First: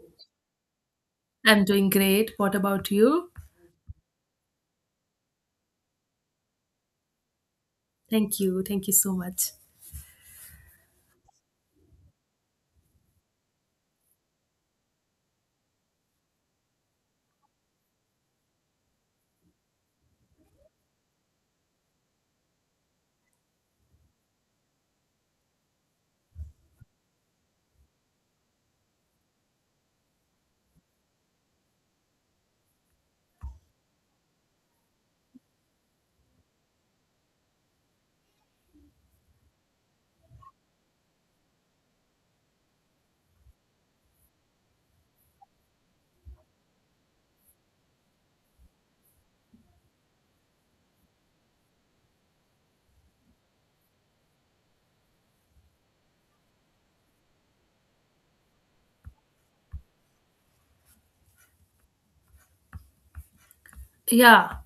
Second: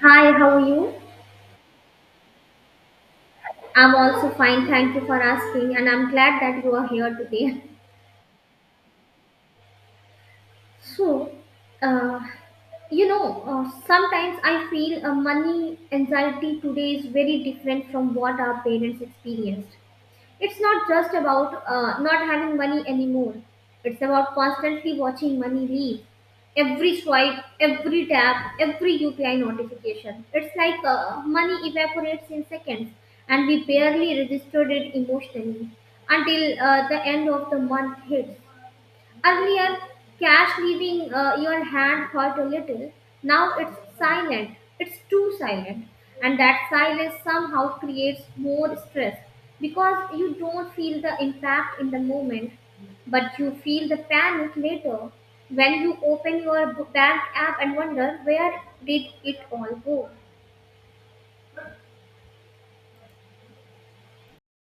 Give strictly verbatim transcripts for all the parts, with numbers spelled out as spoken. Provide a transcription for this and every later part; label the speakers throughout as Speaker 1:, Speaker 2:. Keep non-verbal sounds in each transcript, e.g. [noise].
Speaker 1: Hi, how are you?
Speaker 2: I'm doing great. What about you?
Speaker 1: I'm also fine, thank you for asking, and I'm glad that you are here today. [laughs]
Speaker 2: Thank you. Thank you so much.
Speaker 1: So, uh, you know, uh, sometimes I feel uh, money anxiety today is very different from what our parents experienced. It's not just about uh, not having money anymore. It's about constantly watching money leave. Every swipe, every tap, every U P I notification. It's like uh, money evaporates in seconds and we barely registered it emotionally until uh, the end of the month hits. Earlier, cash leaving uh, your hand hurt a little. Now it's silent. It's too silent. And that silence somehow creates more stress because you don't feel the impact in the moment, but you feel the panic later when you open your b- bank app and wonder where did it all go.
Speaker 2: Yeah.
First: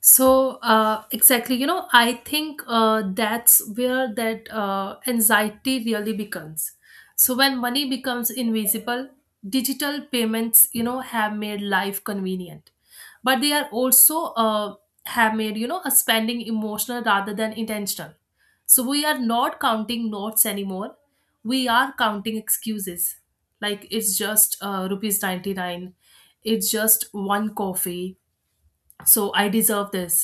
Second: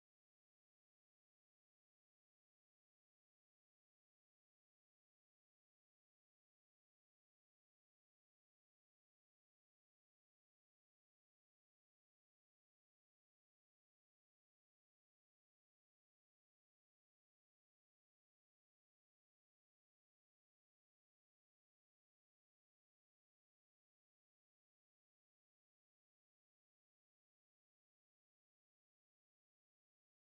Speaker 2: So uh, exactly, you know, I think uh, that's where that uh, anxiety really becomes. So when money becomes invisible, digital payments, you know, have made life convenient, but they are also uh, have made you know a spending emotional rather than intentional. So we are not counting notes anymore. We are counting excuses, like it's just uh, rupees ninety nine, it's just one coffee, so I deserve this.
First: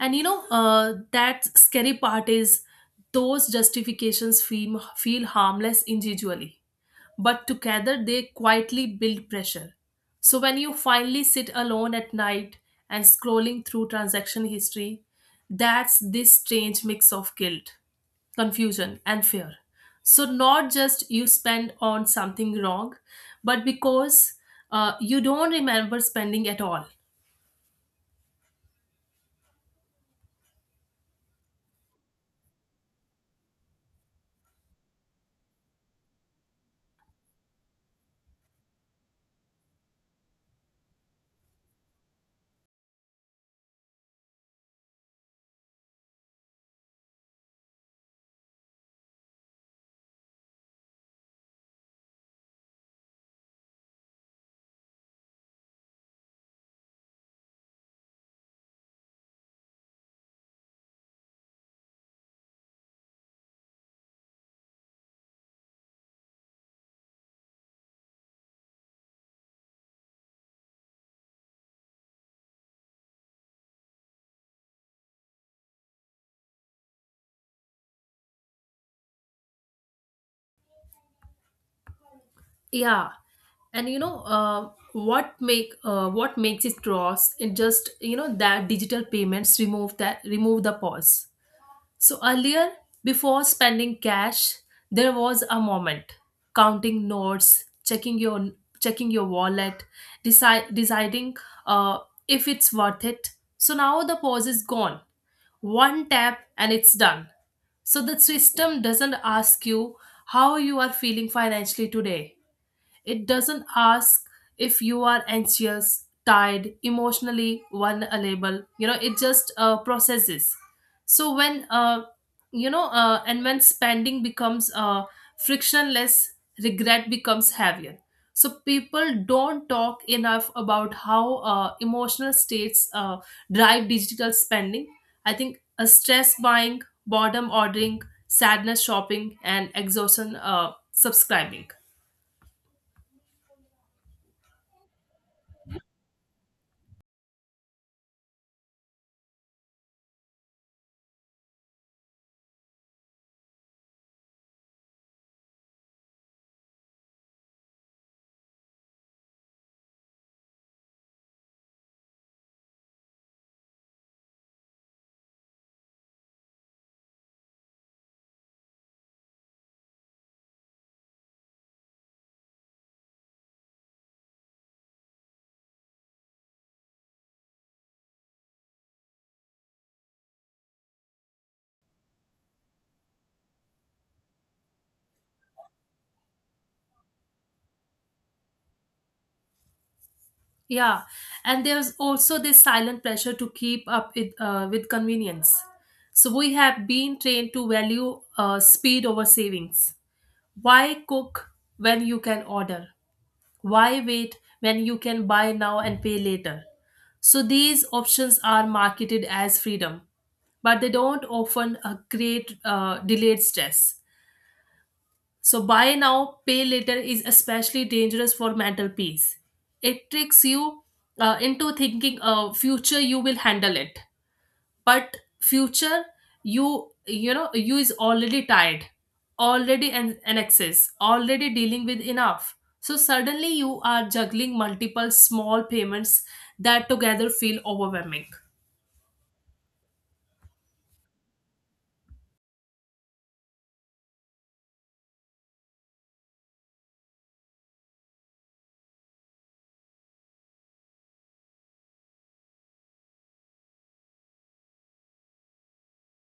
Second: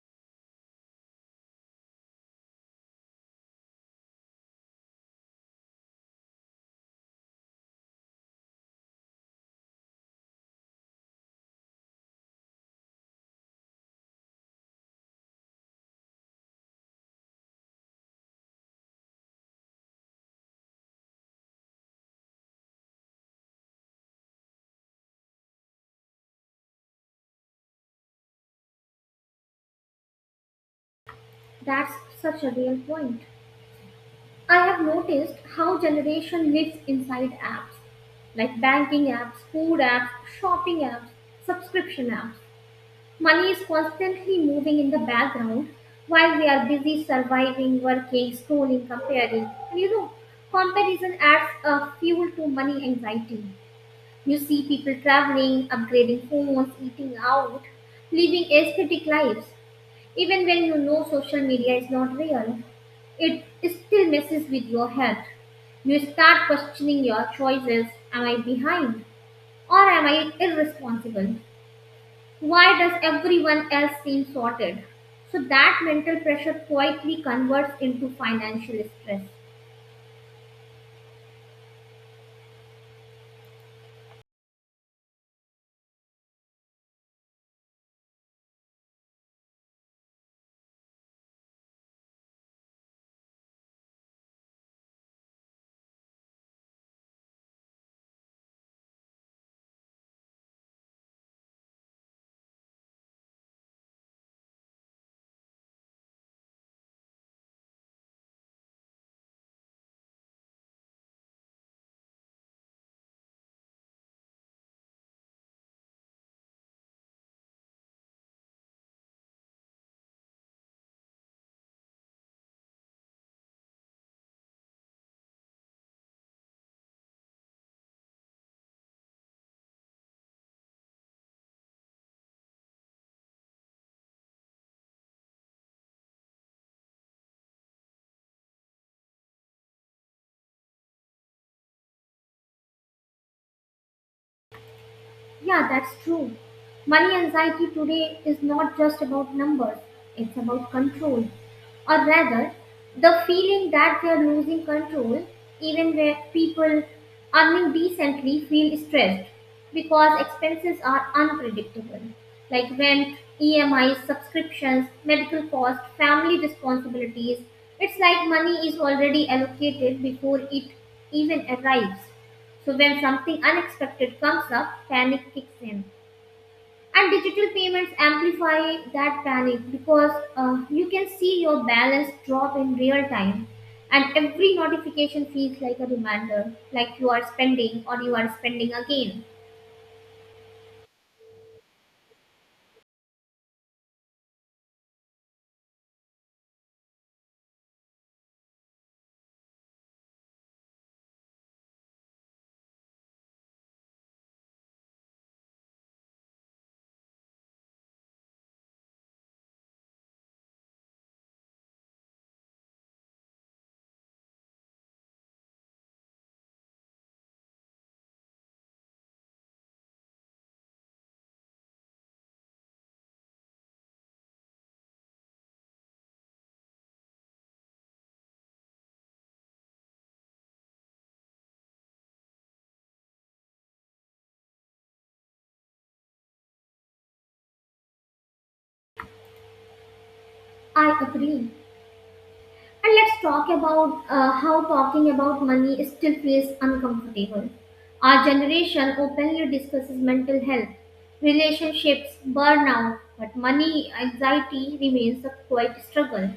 Speaker 2: And you know uh, that scary part is, those justifications feel, feel harmless individually, but together they quietly build pressure. So when you finally sit alone at night and scrolling through transaction history, that's this strange mix of guilt, confusion, and fear. So not just you spend on something wrong, but because uh, you don't remember spending at all.
Speaker 1: That's such a real point. I have noticed how generation lives inside apps like banking apps, food apps, shopping apps, subscription apps. Money is constantly moving in the background while we are busy surviving, working, schooling, comparing. And you know, comparison adds a fuel to money anxiety. You see people traveling, upgrading phones, eating out, living aesthetic lives. Even when you know social media is not real, it still messes with your head. You start questioning your choices. Am I behind? Or am I irresponsible? Why does everyone else seem sorted? So that mental pressure quietly converts into financial stress.
Speaker 2: Yeah, and you know uh, what make uh, what makes it cross? It just you know that digital payments remove that remove the pause. So earlier, before spending cash, there was a moment counting notes, checking your checking your wallet, decide deciding uh, if it's worth it. So now the pause is gone. One tap and it's done. So the system doesn't ask you how you are feeling financially today. It doesn't ask if you are anxious, tired, emotionally vulnerable. You know, it just uh, processes. So when uh, you know, uh, and when spending becomes uh, frictionless, regret becomes heavier. So people don't talk enough about how uh, emotional states uh, drive digital spending. I think a stress buying, boredom ordering, sadness shopping, and exhaustion uh, subscribing.
Speaker 1: Yeah, that's true. Money anxiety today is not just about numbers, it's about control. Or rather, the feeling that they are losing control, even where people earning decently feel stressed because expenses are unpredictable, like rent, E M Is, subscriptions, medical costs, family responsibilities. It's like money is already allocated before it even arrives. So when something unexpected comes up, panic kicks in. And digital payments amplify that panic because uh, you can see your balance drop in real time. And every notification feels like a reminder, like you are spending or you are spending again.
Speaker 2: Yeah, and there's also this silent pressure to keep up with, uh, with convenience. So we have been trained to value uh, speed over savings. Why cook when you can order? Why wait when you can buy now and pay later? So these options are marketed as freedom, but they don't often uh, create uh, delayed stress. So, buy now, pay later is especially dangerous for mental peace. It tricks you uh, into thinking, uh, future you will handle it, but future you you know you is already tired, already an, an excess, already dealing with enough. So suddenly you are juggling multiple small payments that together feel overwhelming.
Speaker 1: I agree. And let's talk about uh, how talking about money still feels uncomfortable. Our generation openly discusses mental health, relationships, burnout, but money anxiety remains a quiet struggle.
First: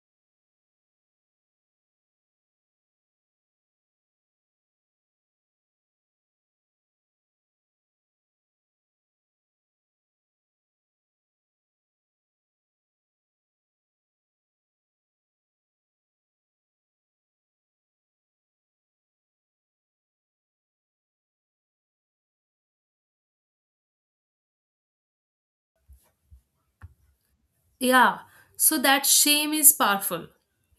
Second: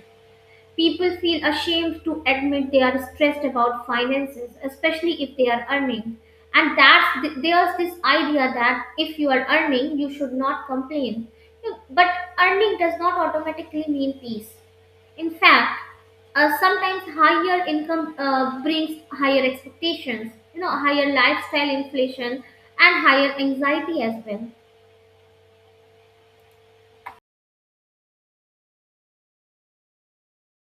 Speaker 1: People feel ashamed to admit they are stressed about finances, especially if they are earning. And that's th- there's this idea that if you are earning, you should not complain. You- But earning does not automatically mean peace. In fact, uh, sometimes higher income uh, brings higher expectations, you know, higher lifestyle inflation, and higher anxiety as well.
Speaker 2: Yeah, so that shame is powerful.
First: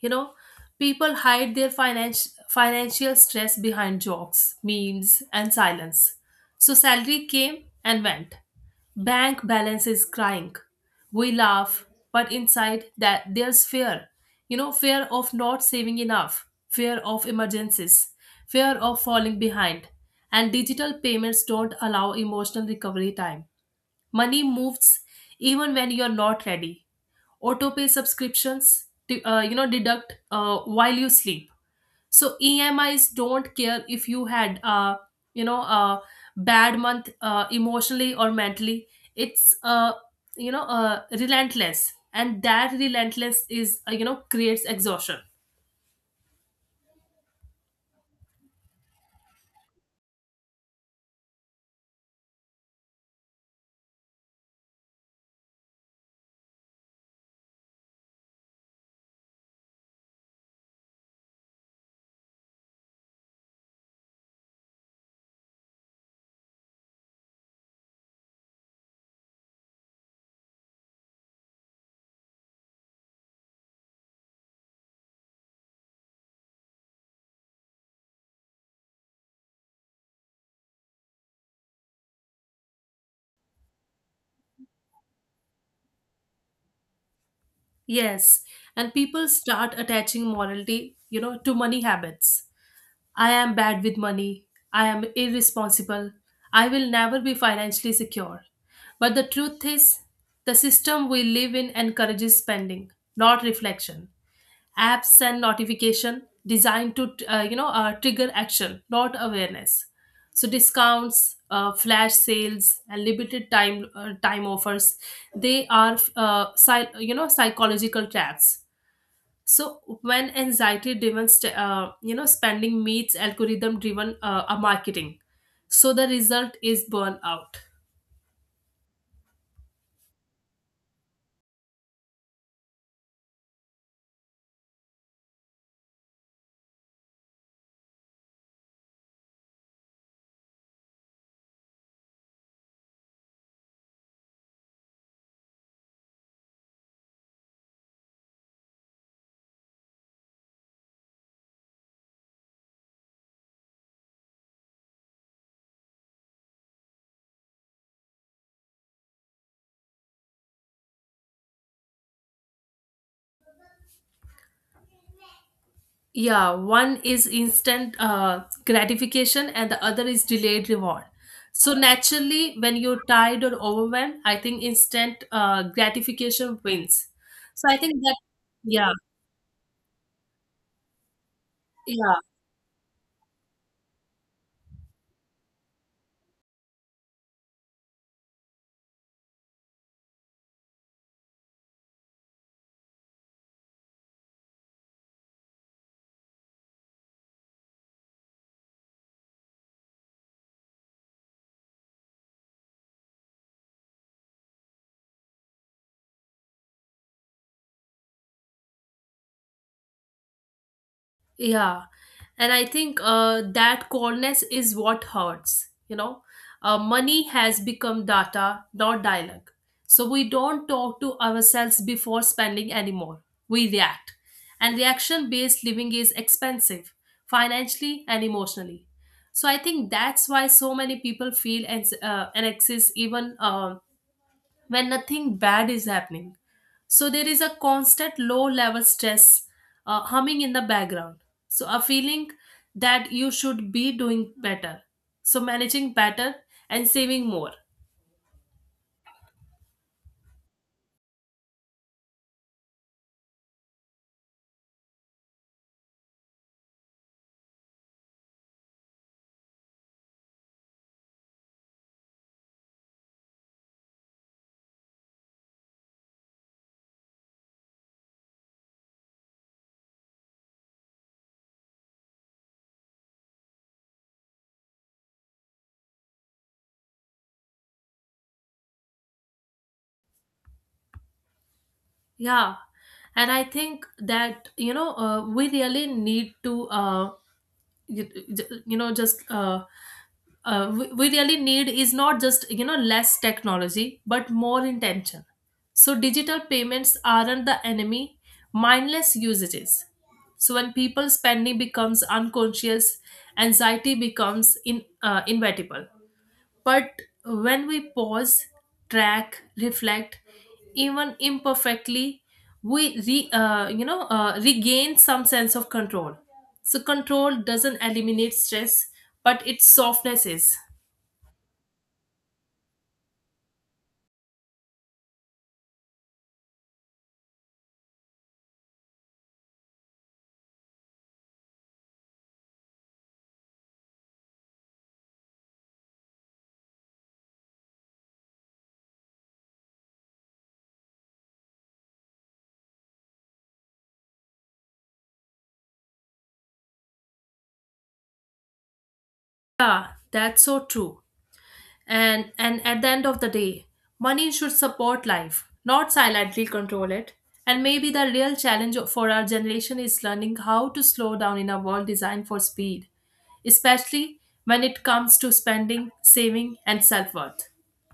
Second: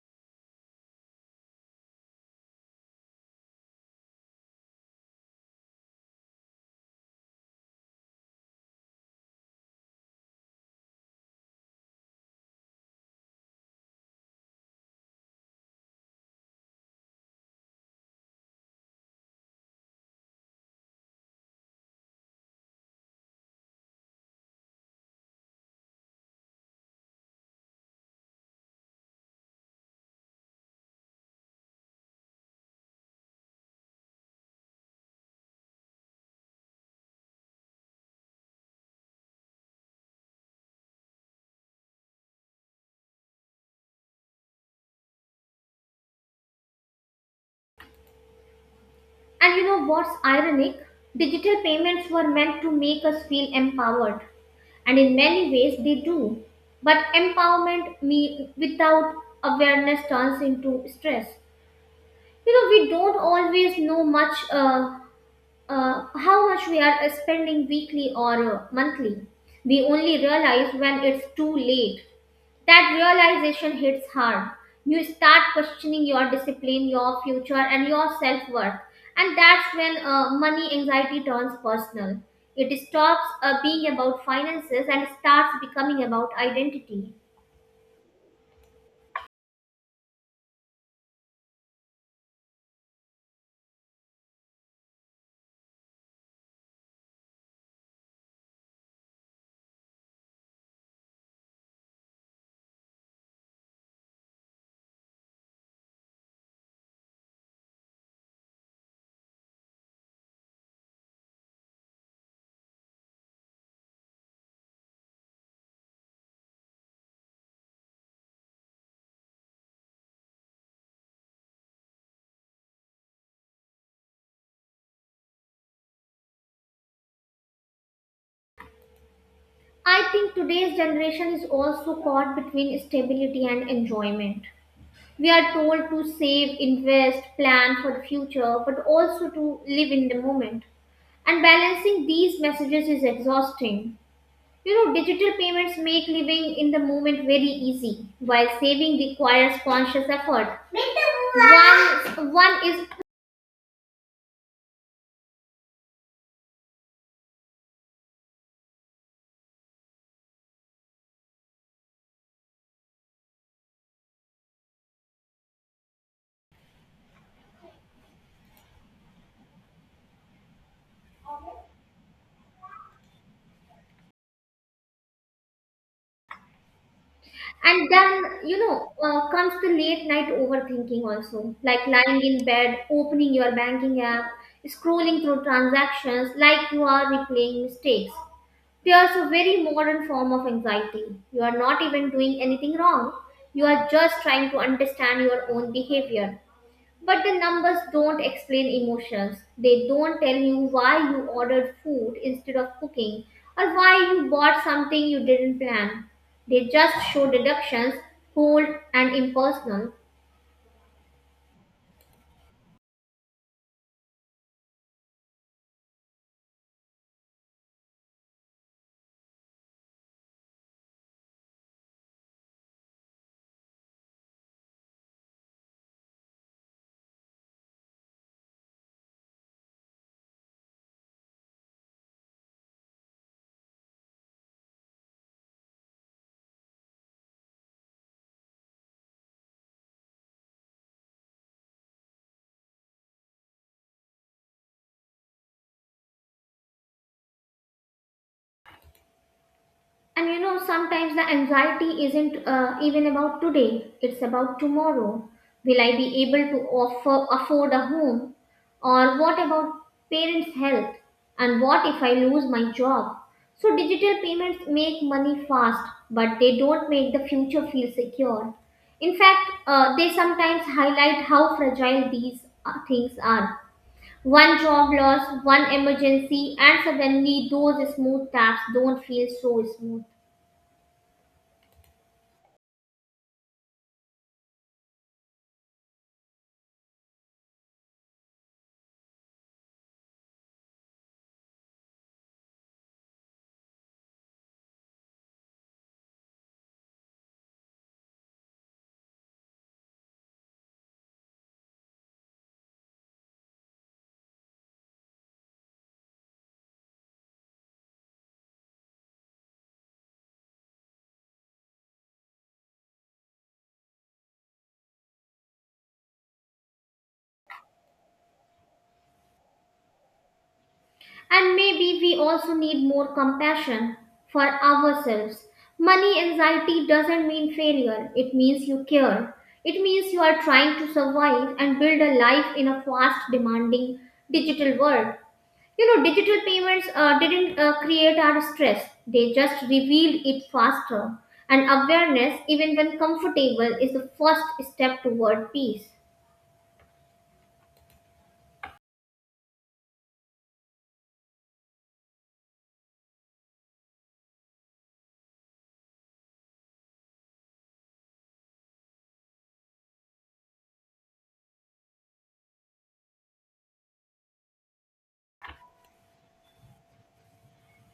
Speaker 2: You know, people hide their financial financial stress behind jokes, memes, and silence. So salary came and went. Bank balance is crying. We laugh, but inside that there's fear. You know, fear of not saving enough, fear of emergencies, fear of falling behind. And digital payments don't allow emotional recovery time. Money moves even when you're not ready. Autopay subscriptions, de- uh, you know, deduct uh, while you sleep. So E M Is don't care if you had, uh, you know, a bad month uh, emotionally or mentally. It's, uh, you know, uh, relentless, and that relentless is, uh, you know, creates exhaustion.
Speaker 1: And you know what's ironic? Digital payments were meant to make us feel empowered, and in many ways they do. But empowerment me without awareness turns into stress. You know, we don't always know much uh, uh, how much we are spending weekly or uh, monthly. We only realize when it's too late. That realization hits hard. You start questioning your discipline, your future, and your self worth. And that's when uh, money anxiety turns personal. It stops uh, being about finances and starts becoming about identity.
Speaker 2: Yes, and people start attaching morality, you know, to money habits. I am bad with money. I am irresponsible. I will never be financially secure. But the truth is, the system we live in encourages spending, not reflection. Apps and notification designed to, uh, you know, uh, trigger action, not awareness. So discounts, uh, flash sales, and limited time uh, time offers, they are, uh, psy- you know, psychological traps. So when anxiety driven st- uh, you know, spending meets algorithm driven uh, uh, marketing, so the result is burnout.
Speaker 1: I think today's generation is also caught between stability and enjoyment. We are told to save, invest, plan for the future, but also to live in the moment. And balancing these messages is exhausting. You know, digital payments make living in the moment very easy, while saving requires conscious effort. One, one is,
Speaker 2: Yeah, one is instant uh, gratification and the other is delayed reward. So naturally, when you're tired or overwhelmed, I think instant uh, gratification wins. So I
Speaker 1: and
Speaker 2: think that.
Speaker 1: then, you know,
Speaker 2: Yeah.
Speaker 1: uh, comes the late night overthinking also, like
Speaker 2: Yeah.
Speaker 1: lying in bed, opening your banking app, scrolling through transactions like you are replaying mistakes. Fear is a very modern form of anxiety. You are not even doing anything wrong. You are just trying to understand your own behavior. But the numbers don't explain emotions. They don't tell you why you ordered food instead of cooking or why you bought something you didn't plan. They just show deductions, cold and impersonal.
Speaker 2: Yeah. And I think uh, that coldness is what hurts. You know, uh, money has become data, not dialogue. So we don't talk to ourselves before spending anymore. We react. And reaction based living is expensive, financially and emotionally. So I think that's why so many people feel ans- uh, anxious even uh, when nothing bad is happening. So there is a constant low level stress uh, humming in the background. So a feeling that you should be doing better. So managing better and saving more.
Speaker 1: And you know, sometimes the anxiety isn't uh, even about today, it's about tomorrow. Will I be able to offer, afford a home? Or what about parents' health? And what if I lose my job? So, digital payments make money fast, but they don't make the future feel secure. In fact, uh, they sometimes highlight how fragile these uh, things are. One job loss, one emergency, and suddenly those smooth tabs don't feel so smooth.
Speaker 2: Yeah. And I think that, you know, uh, we really need to uh, you, you know just uh, uh, we we really need is not just you know less technology but more intention. So digital payments aren't the enemy, mindless usage is. So when people spending becomes unconscious, anxiety becomes in, uh, inevitable. But when we pause, track, reflect, even imperfectly, we re, uh, you know, uh, regain some sense of control. So control doesn't eliminate stress, but it softness is.
Speaker 1: And maybe we also need more compassion for ourselves. Money anxiety doesn't mean failure, it means you care. It means you are trying to survive and build a life in a fast, demanding digital world. You know, digital payments uh, didn't uh, create our stress, they just revealed it faster. And awareness, even when comfortable, is the first step toward peace.
Speaker 2: Yeah, that's so true. and and at the end of the day, money should support life, not silently control it. And maybe the real challenge for our generation is learning how to slow down in a world designed for speed, especially when it comes to spending, saving, and self-worth.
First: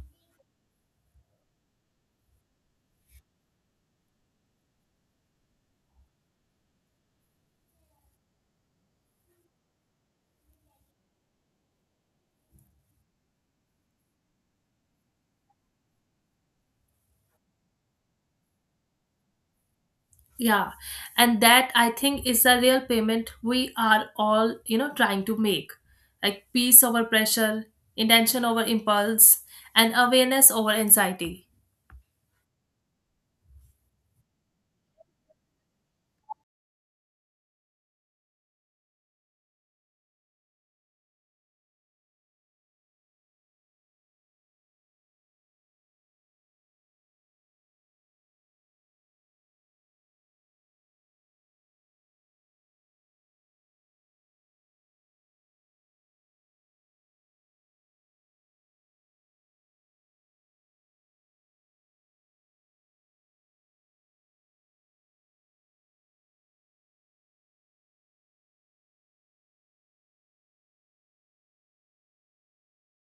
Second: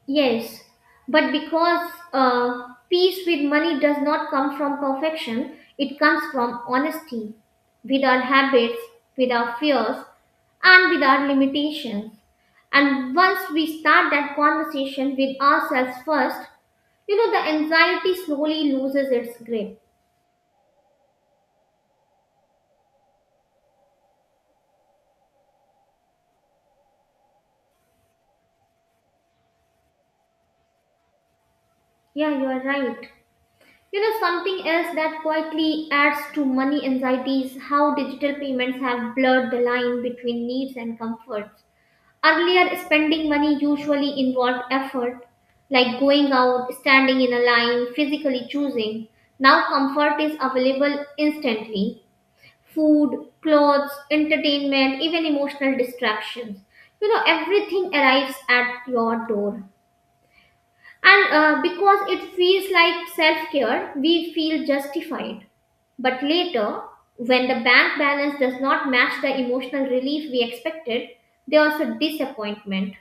Speaker 1: Yes, but because uh, peace with money does not come from perfection, it comes from honesty with our habits, with our fears, and with our limitations. And once we start that conversation with ourselves first, you know, the anxiety slowly loses its grip.
Speaker 2: Yeah, and that, I think, is the real payment we are all, you know, trying to make, like peace over pressure, intention over impulse, and awareness over anxiety.
Speaker 1: Yeah, you are right. You know, something else that quietly adds to money anxiety is how digital payments have blurred the line between needs and comforts. Earlier, spending money usually involved effort, like going out, standing in a line, physically choosing. Now, comfort is available instantly: food, clothes, entertainment, even emotional distractions. You know, everything arrives at your door. And uh, because it feels like self care, we feel justified. But later, when the bank balance does not match the emotional relief we expected, there's a disappointment.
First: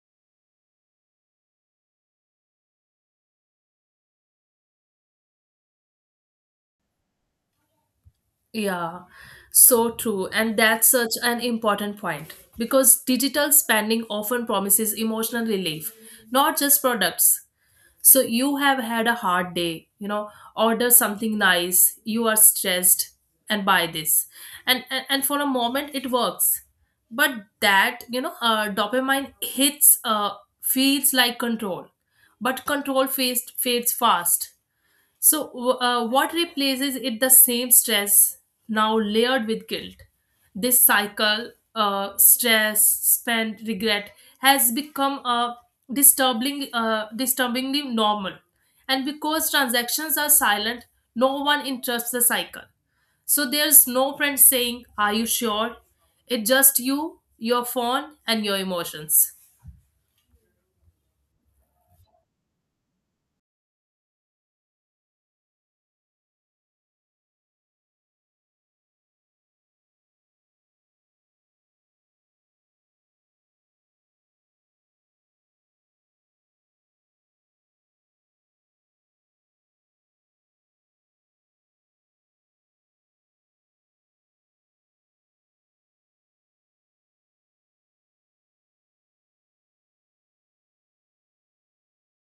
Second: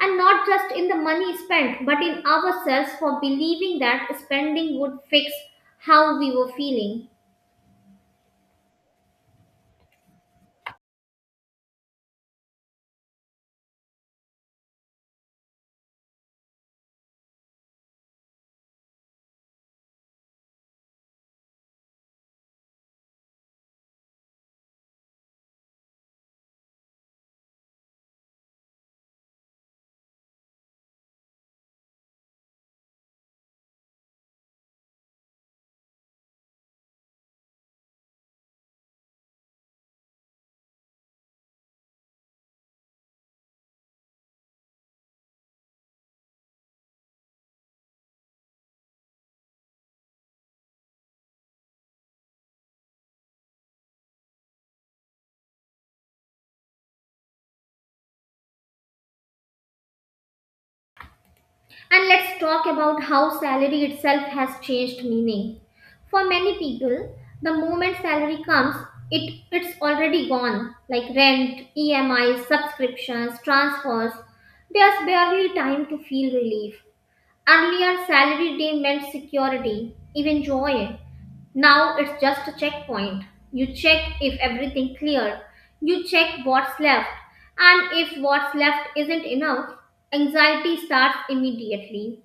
Speaker 1: And not just in the money spent, but in ourselves for believing that spending would fix how we were feeling.
Speaker 2: Yeah, so true. And that's such an important point because digital spending often promises emotional relief, not just products. So you have had a hard day, you know, order something nice, you are stressed, and buy this. And and, and for a moment it works. But that, you know, uh, dopamine hits uh feels like control. But control fades fades fast. So, w- uh, what replaces it? The same stress, now layered with guilt. This cycle, uh, stress, spend, regret, has become a disturbing, uh, disturbingly normal. And because transactions are silent, no one interrupts the cycle. So there's no friend saying, "Are you sure?" It's just you, your phone, and your emotions.
Speaker 1: And let's talk about how salary itself has changed meaning. For many people, the moment salary comes, it, it's already gone, like rent, E M Is, subscriptions, transfers. There's barely time to feel relief. Earlier, salary day meant security, even joy. Now it's just a checkpoint. You check if everything clear. You check what's left. And if what's left isn't enough, anxiety starts immediately.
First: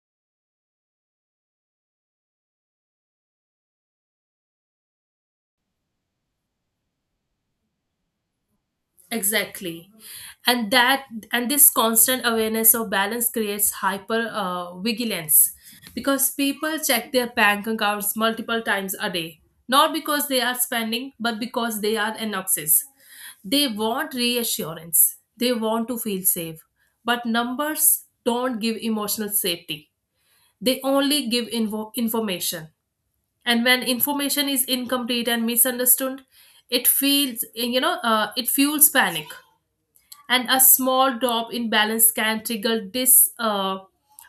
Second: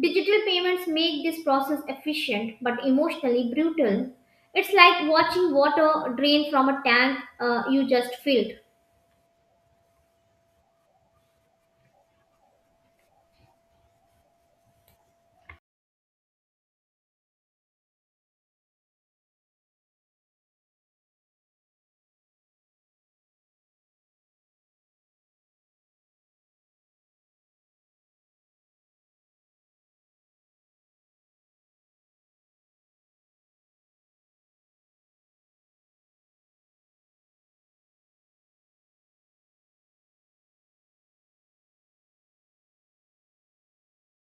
Speaker 1: Digital payments make this process efficient but emotionally brutal. It's like watching water drain from a tank uh, you just filled.
Speaker 2: Exactly. And that and this constant awareness of balance creates hyper uh, vigilance, because people check their bank accounts multiple times a day, not because they are spending, but because they are anxious. They want reassurance. They want to feel safe. But numbers don't give emotional safety. They only give info- information. And when information is incomplete and misunderstood, it feels you know uh, it fuels panic. And a small drop in balance can trigger this uh,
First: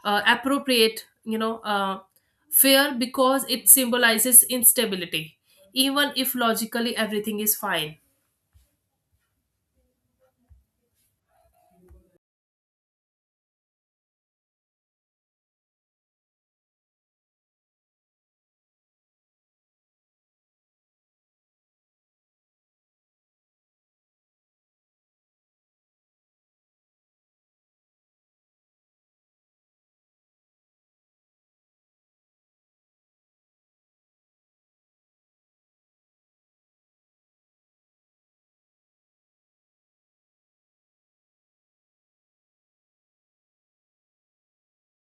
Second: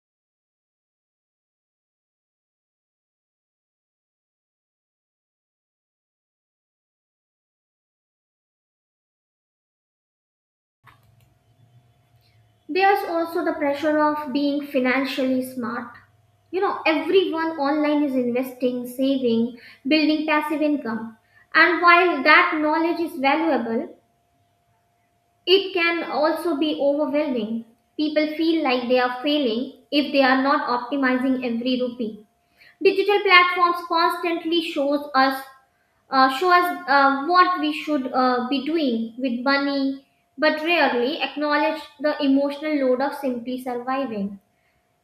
Speaker 2: uh, appropriate you know uh, fear, because it symbolizes instability, even if logically everything is fine.
Speaker 1: There's also the pressure of being financially smart. You know, everyone online is investing, saving, building passive income, and while that knowledge is valuable, it can also be overwhelming. People feel like they are failing if they are not optimizing every rupee. Digital platforms constantly shows us uh, show us uh, what we should uh, be doing with money, but rarely acknowledge the emotional load of simply surviving.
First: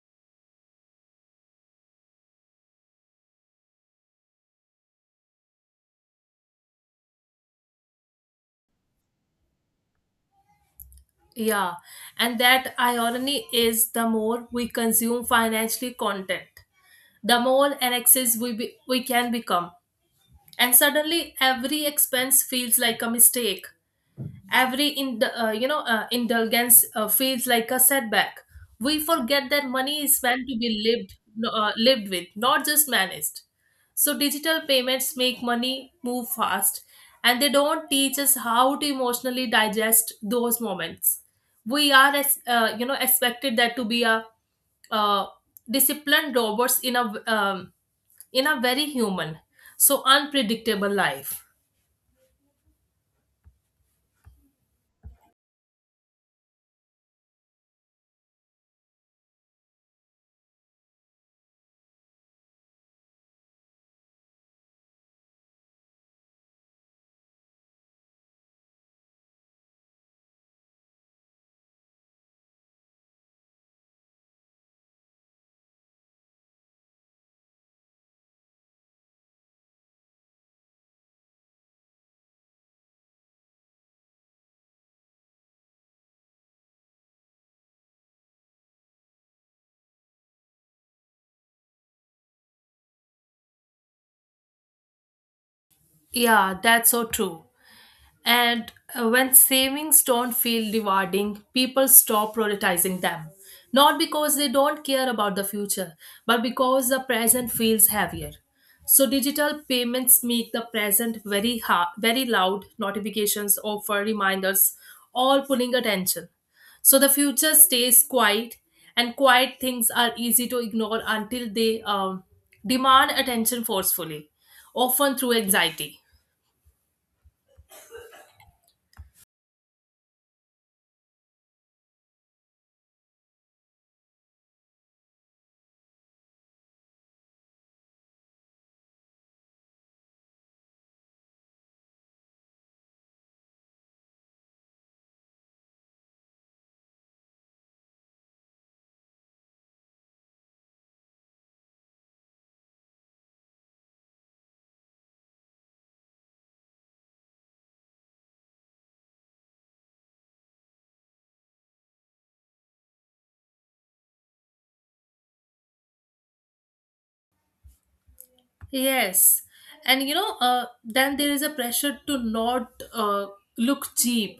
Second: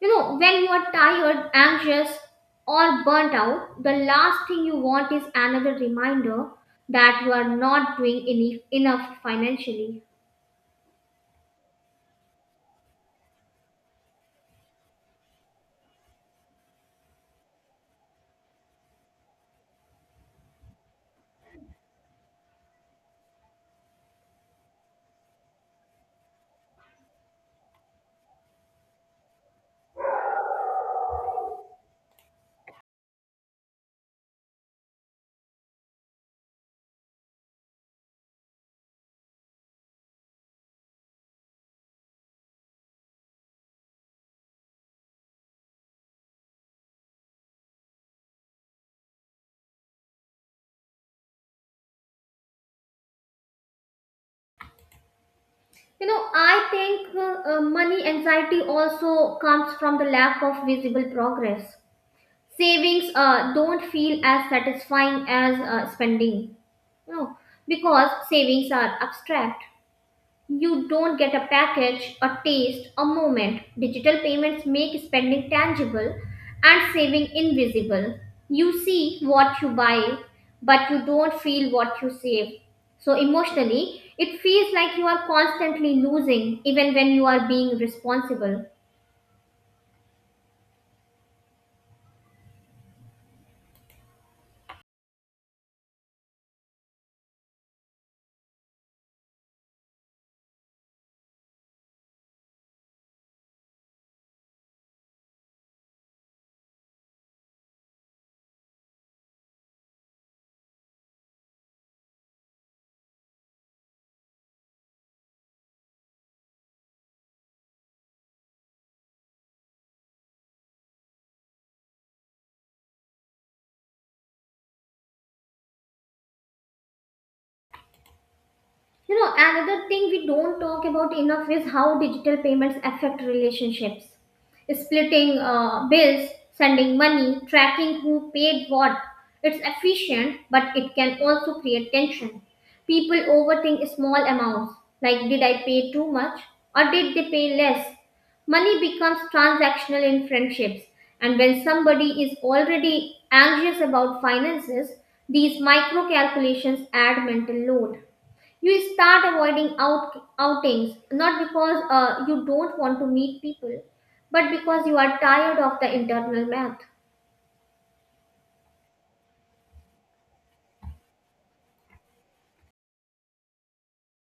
Speaker 1: You know, when you are tired, anxious, or burnt out, the last thing you want is another reminder that you are not doing ene- enough financially.
Speaker 2: Yeah, and that irony is, the more we consume financially content, the more an we, be, we can become. And suddenly every expense feels like a mistake, every in uh, you know, uh, indulgence uh, feels like a setback. We forget that money is meant to be lived no- uh, lived with, not just managed. So digital payments make money move fast, and they don't teach us how to emotionally digest those moments. We are as uh, you know, expected that to be a uh, disciplined robots in a um, in a very human, so unpredictable life.
Speaker 1: You know, I think uh, uh, money anxiety also comes from the lack of visible progress. Savings uh, don't feel as satisfying as uh, spending, you know, because savings are abstract. You don't get a package, a taste, a moment. Digital payments make spending tangible and saving invisible. You see what you buy, but you don't feel what you save. So, emotionally, it feels like you are constantly losing even when you are being responsible.
Speaker 2: Yeah, that's so true. And uh, when savings don't feel rewarding, people stop prioritizing them. Not because they don't care about the future, but because the present feels heavier. So digital payments make the present very hard, very loud notifications, offer reminders, all pulling attention. So the future stays quiet, and quiet things are easy to ignore until they um, demand attention forcefully, often through anxiety.
Speaker 1: You know, another thing we don't talk about enough is how digital payments affect relationships. Splitting uh, bills, sending money, tracking who paid what. It's efficient, but it can also create tension. People overthink small amounts, like did I pay too much or did they pay less? Money becomes transactional in friendships, and when somebody is already anxious about finances, these micro calculations add mental load. You start avoiding out, outings not because uh, you don't want to meet people, but because you are tired of the internal math.
Speaker 2: Yes. And you know, uh, then there is a pressure to not uh, look cheap.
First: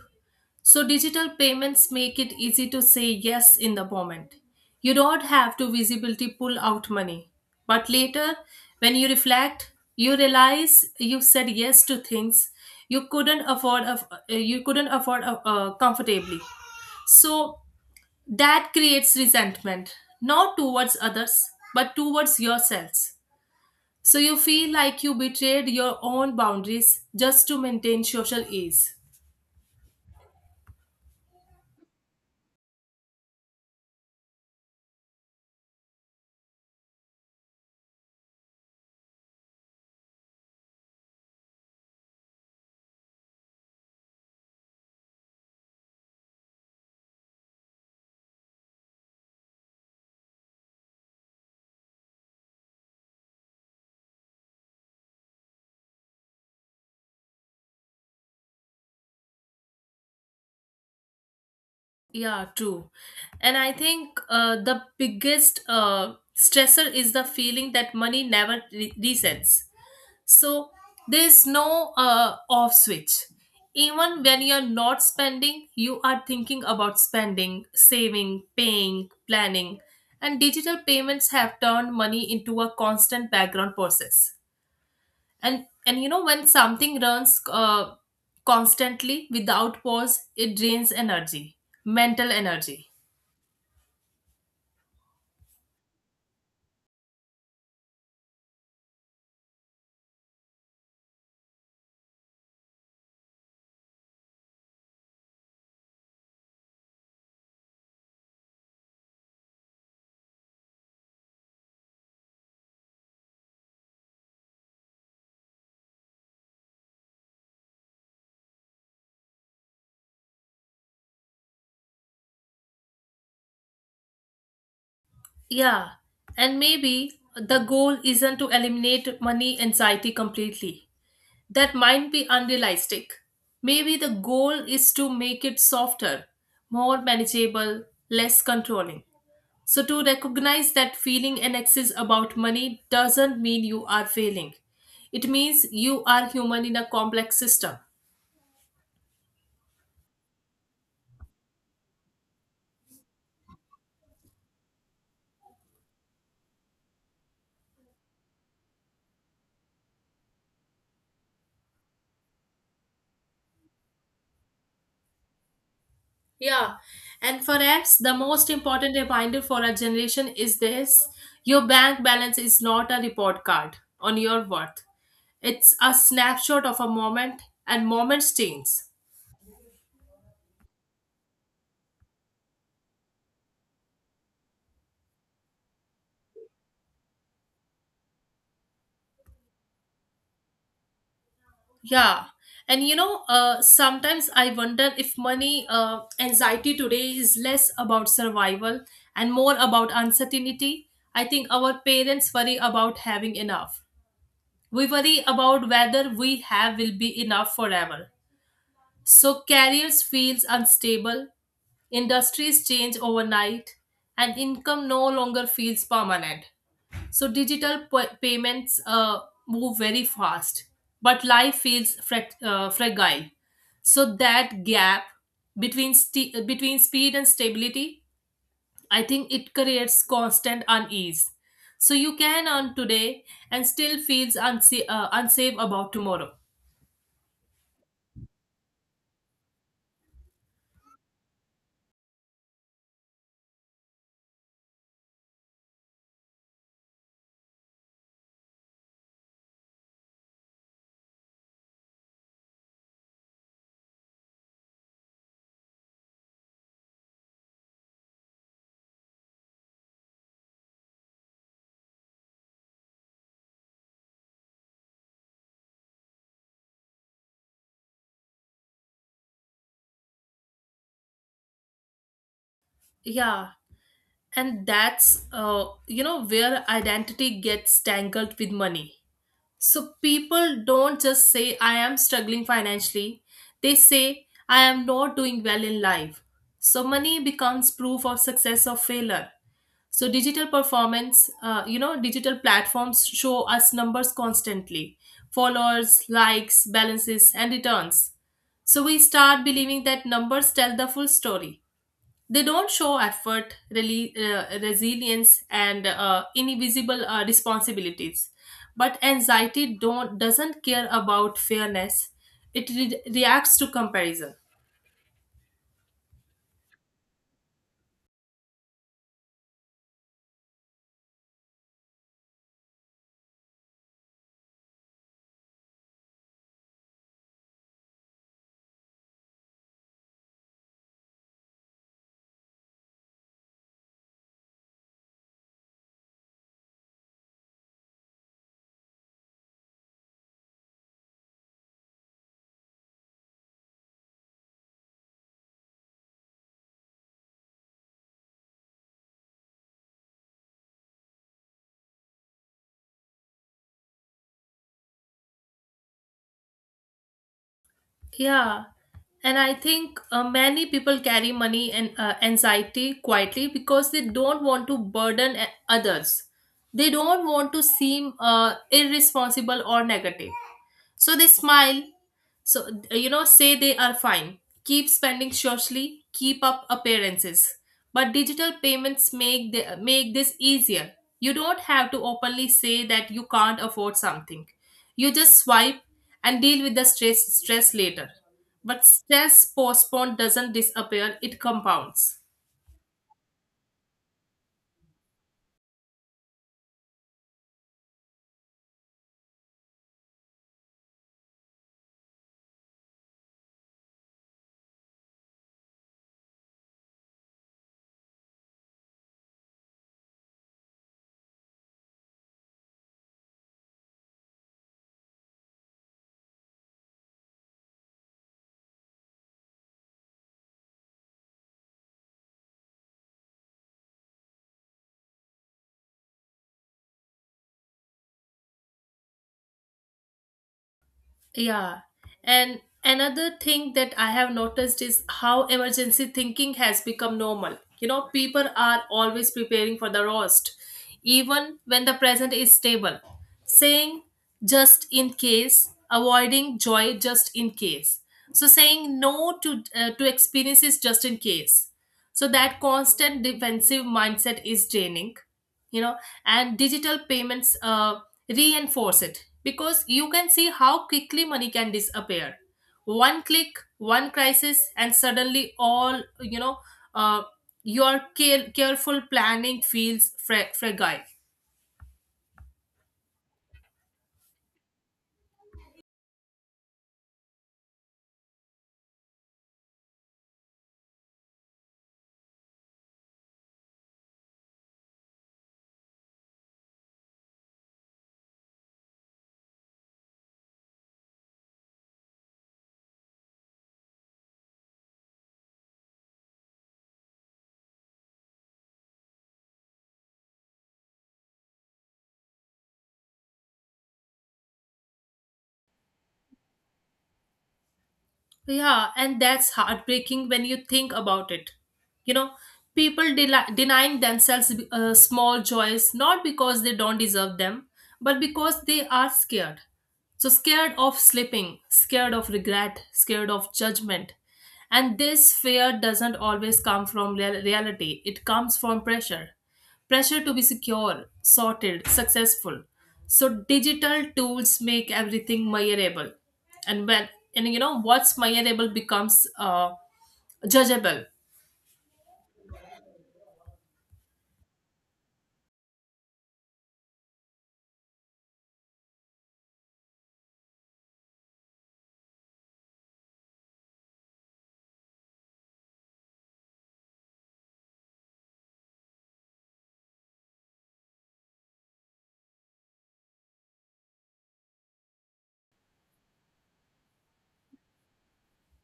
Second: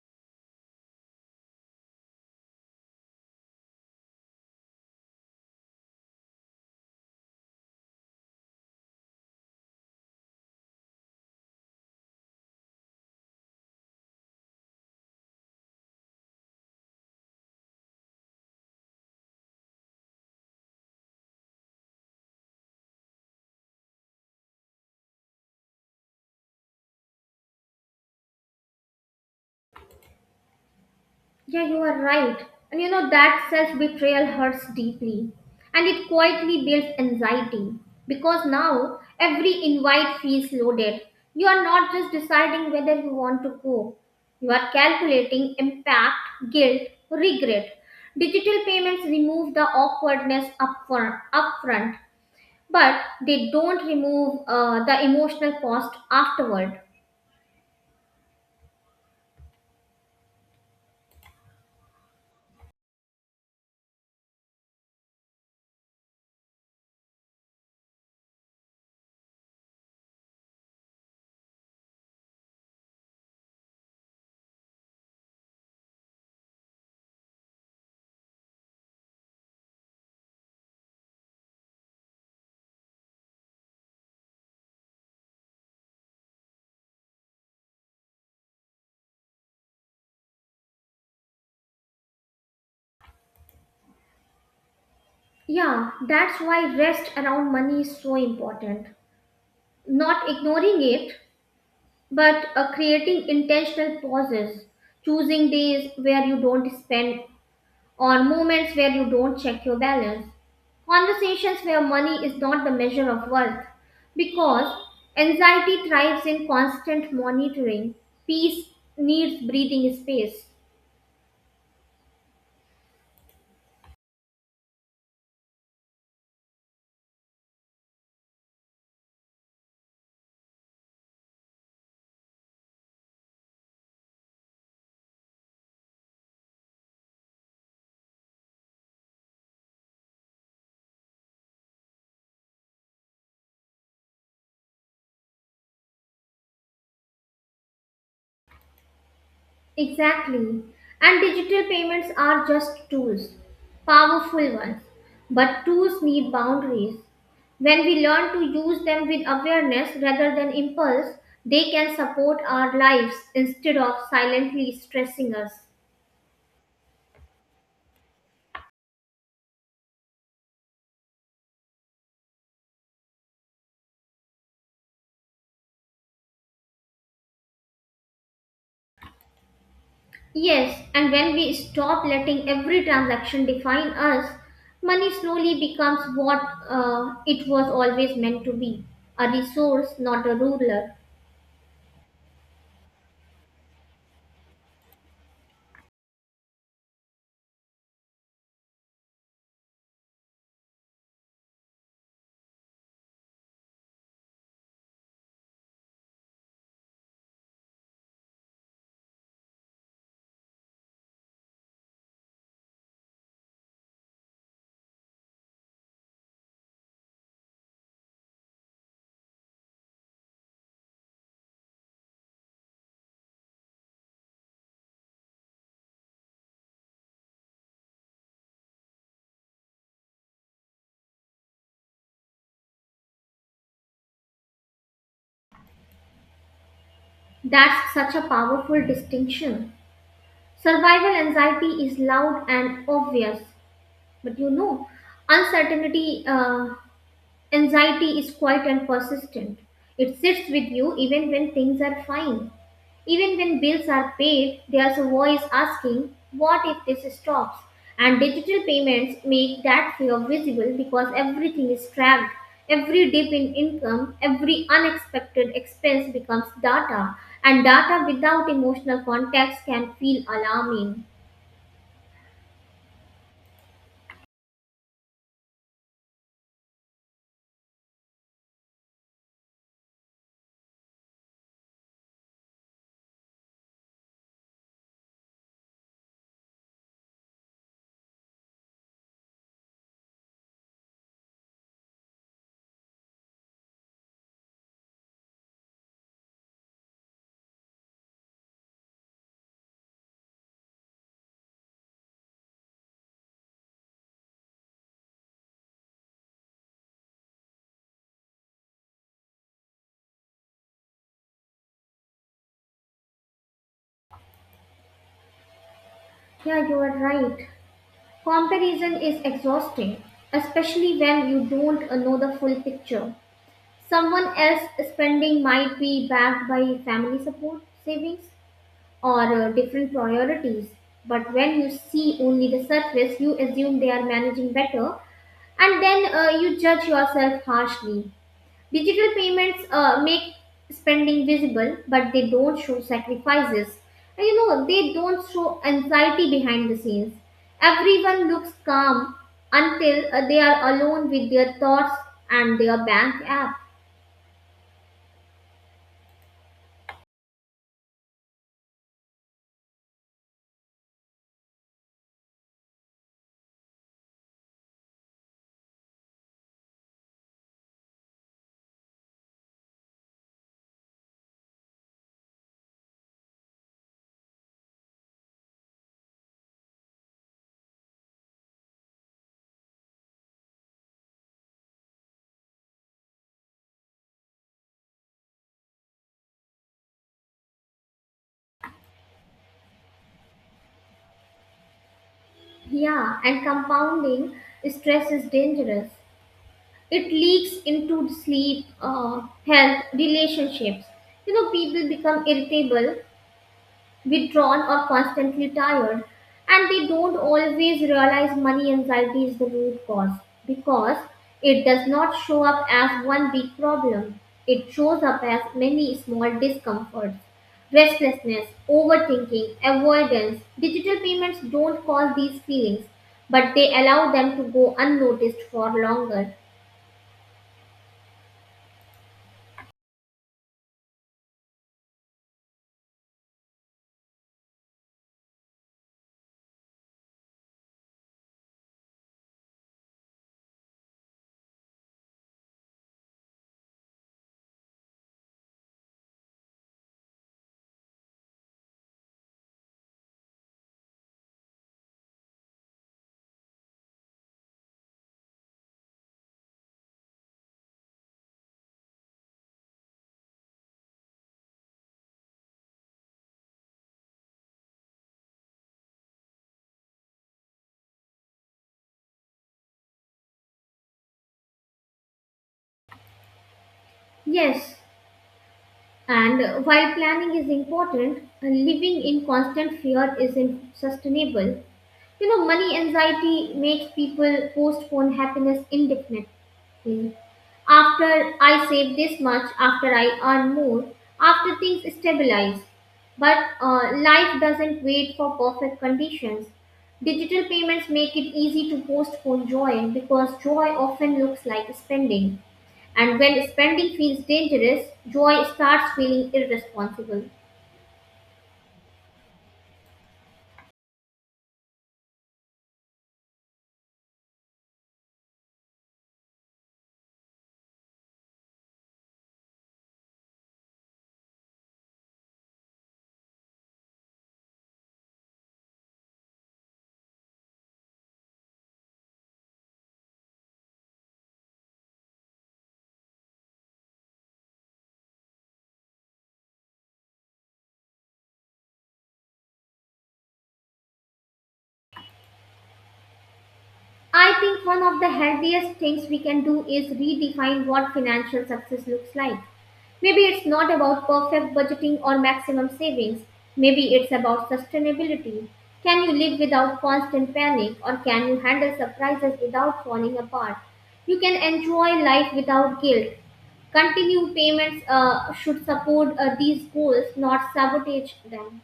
Speaker 2: So digital payments make it easy to say yes in the moment. You don't have to visibility pull out money. But later, when you reflect, you realize you said yes to things you couldn't afford of uh, you couldn't afford uh, uh, comfortably. So that creates resentment, not towards others, but towards yourselves. So you feel like you betrayed your own boundaries just to maintain social ease.
Speaker 1: Yeah, you are right. And you know that self betrayal hurts deeply and it quietly builds anxiety because now every invite feels loaded. You are not just deciding whether you want to go, you are calculating impact, guilt, regret. Digital payments remove the awkwardness upfront, upfront, but they don't remove uh, the emotional cost afterward.
Speaker 2: Yeah, true. And I think uh, the biggest uh, stressor is the feeling that money never re- resets. So there's no uh, off switch. Even when you're not spending, you are thinking about spending, saving, paying, planning. And digital payments have turned money into a constant background process. and and you know, when something runs uh, constantly without pause, it drains energy, mental energy.
Speaker 1: Yeah, that's why rest around money is so important. Not ignoring it, but uh, creating intentional pauses, choosing days where you don't spend or moments where you don't check your balance. Conversations where money is not the measure of worth, because anxiety thrives in constant monitoring. Peace needs breathing space.
Speaker 2: Yeah, and maybe the goal isn't to eliminate money anxiety completely. That might be unrealistic. Maybe the goal is to make it softer, more manageable, less controlling. So to recognize that feeling an excess about money doesn't mean you are failing. It means you are human in a complex system.
Speaker 1: Exactly. And digital payments are just tools, powerful ones. But tools need boundaries. When we learn to use them with awareness rather than impulse, they can support our lives instead of silently stressing us.
Speaker 2: Yeah, and perhaps the most important reminder for our generation is this: your bank balance is not a report card on your worth, it's a snapshot of a moment, and moments change.
Speaker 1: Yes, and when we stop letting every transaction define us, money slowly becomes what uh, it was always meant to be: a resource, not a ruler.
Speaker 2: Yeah, and you know, uh, sometimes I wonder if money uh, anxiety today is less about survival and more about uncertainty. I think our parents worry about having enough. We worry about whether we have will be enough forever. So careers feels unstable, industries change overnight, and income no longer feels permanent. So digital p- payments uh, move very fast, but life feels frac- uh, fragile. So that gap between st- between speed and stability, I think it creates constant unease. So you can earn today and still feels unsa- uh, unsafe about tomorrow.
Speaker 1: That's such a powerful distinction. Survival anxiety is loud and obvious, but you know, uncertainty uh, anxiety is quiet and persistent. It sits with you even when things are fine. Even when bills are paid, there's a voice asking, what if this stops? And digital payments make that fear visible because everything is tracked. Every dip in income, every unexpected expense becomes data, and data without emotional context can feel alarming.
Speaker 2: Yeah, and that's, uh, you know, where identity gets tangled with money. So people don't just say I am struggling financially, they say I am not doing well in life. So money becomes proof of success or failure. So digital performance uh, you know, digital platforms show us numbers constantly, followers, likes, balances, and returns. So we start believing that numbers tell the full story. They don't show effort, really, uh, resilience, and uh, invisible uh, responsibilities. But anxiety don't doesn't care about fairness. It re- reacts to comparison.
Speaker 1: Yeah, you are right. Comparison is exhausting, especially when you don't uh, know the full picture. Someone else spending might be backed by family support, savings, or uh, different priorities. But when you see only the surface, you assume they are managing better, and then uh, you judge yourself harshly. Digital payments uh, make spending visible, but they don't show sacrifices. And you know, they don't show anxiety behind the scenes. Everyone looks calm until uh, they are alone with their thoughts and their bank app.
Speaker 2: Yeah, and I think uh, many people carry money and uh, anxiety quietly because they don't want to burden a- others. They don't want to seem uh, irresponsible or negative. So they smile. So, uh, you know, say they are fine. Keep spending socially, keep up appearances. But digital payments make, the, make this easier. You don't have to openly say that you can't afford something. You just swipe and deal with the stress, stress later. But stress postponed doesn't disappear, it compounds.
Speaker 1: Yeah, and compounding stress is dangerous. It leaks into sleep, uh, health, relationships. You know, people become irritable, withdrawn, or constantly tired, and they don't always realize money anxiety is the root cause because it does not show up as one big problem. It shows up as many small discomforts: restlessness, overthinking, avoidance. Digital payments don't cause these feelings, but they allow them to go unnoticed for longer.
Speaker 2: Yeah. And another thing that I have noticed is how emergency thinking has become normal. You know, people are always preparing for the worst, even when the present is stable. Saying just in case, avoiding joy just in case. So saying no to uh, to experiences just in case. So that constant defensive mindset is draining, you know. And digital payments uh, reinforce it because you can see how quickly money can disappear. One click, one crisis, and suddenly all, you know, uh, your care- careful planning feels fra- fragile.
Speaker 1: Yes. And while planning is important, living in constant fear isn't sustainable. You know, money anxiety makes people postpone happiness indefinitely. After I save this much, after I earn more, after things stabilize. But uh, life doesn't wait for perfect conditions. Digital payments make it easy to postpone joy because joy often looks like spending. And when spending feels dangerous, joy starts feeling irresponsible.
Speaker 2: Yeah, and that's heartbreaking when you think about it. You know, people del- denying themselves uh, small joys not because they don't deserve them, but because they are scared. So, scared of slipping, scared of regret, scared of judgment. And this fear doesn't always come from real- reality, it comes from pressure pressure to be secure, sorted, successful. So digital tools make everything measurable, and when and you know what's measurable becomes uh, judgeable.
Speaker 1: I think one of the healthiest things we can do is redefine what financial success looks like. Maybe it's not about perfect budgeting or maximum savings. Maybe it's about sustainability. Can you live without constant panic, or can you handle surprises without falling apart? You can enjoy life without guilt. Continued payments uh, should support uh, these goals, not sabotage them.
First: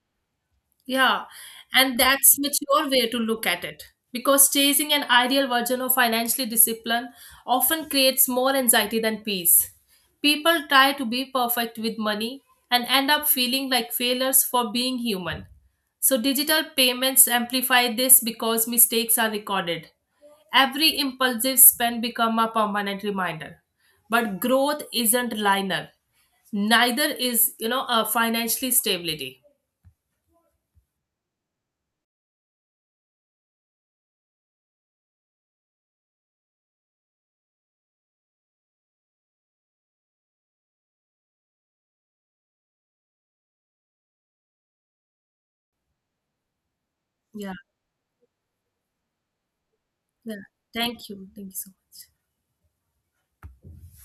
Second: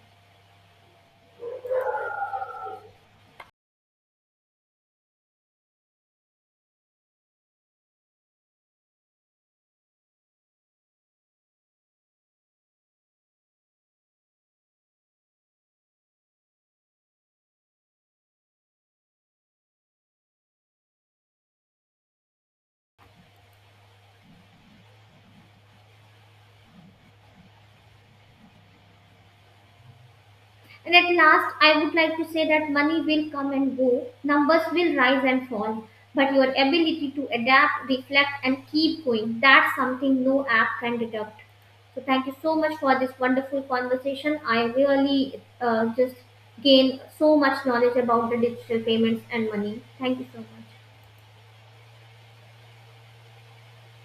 Speaker 2: Yeah, and that's mature way to look at it, because chasing an ideal version of financially discipline often creates more anxiety than peace. People try to be perfect with money and end up feeling like failures for being human. So digital payments amplify this because mistakes are recorded. Every impulsive spend become a permanent reminder. But growth isn't linear. Neither is, you know, a financially stability.
Speaker 1: And at last, I would like to say that money will come and go, numbers will rise and fall, but your ability to adapt, reflect, and keep going, that's something no app can deduct. So, thank you so much for this wonderful conversation. I really uh, just gained so
Speaker 2: Yeah.
Speaker 1: much knowledge about the digital payments and money. Thank you
Speaker 2: Yeah.
Speaker 1: so much.
Speaker 2: Thank you. Thank you so much.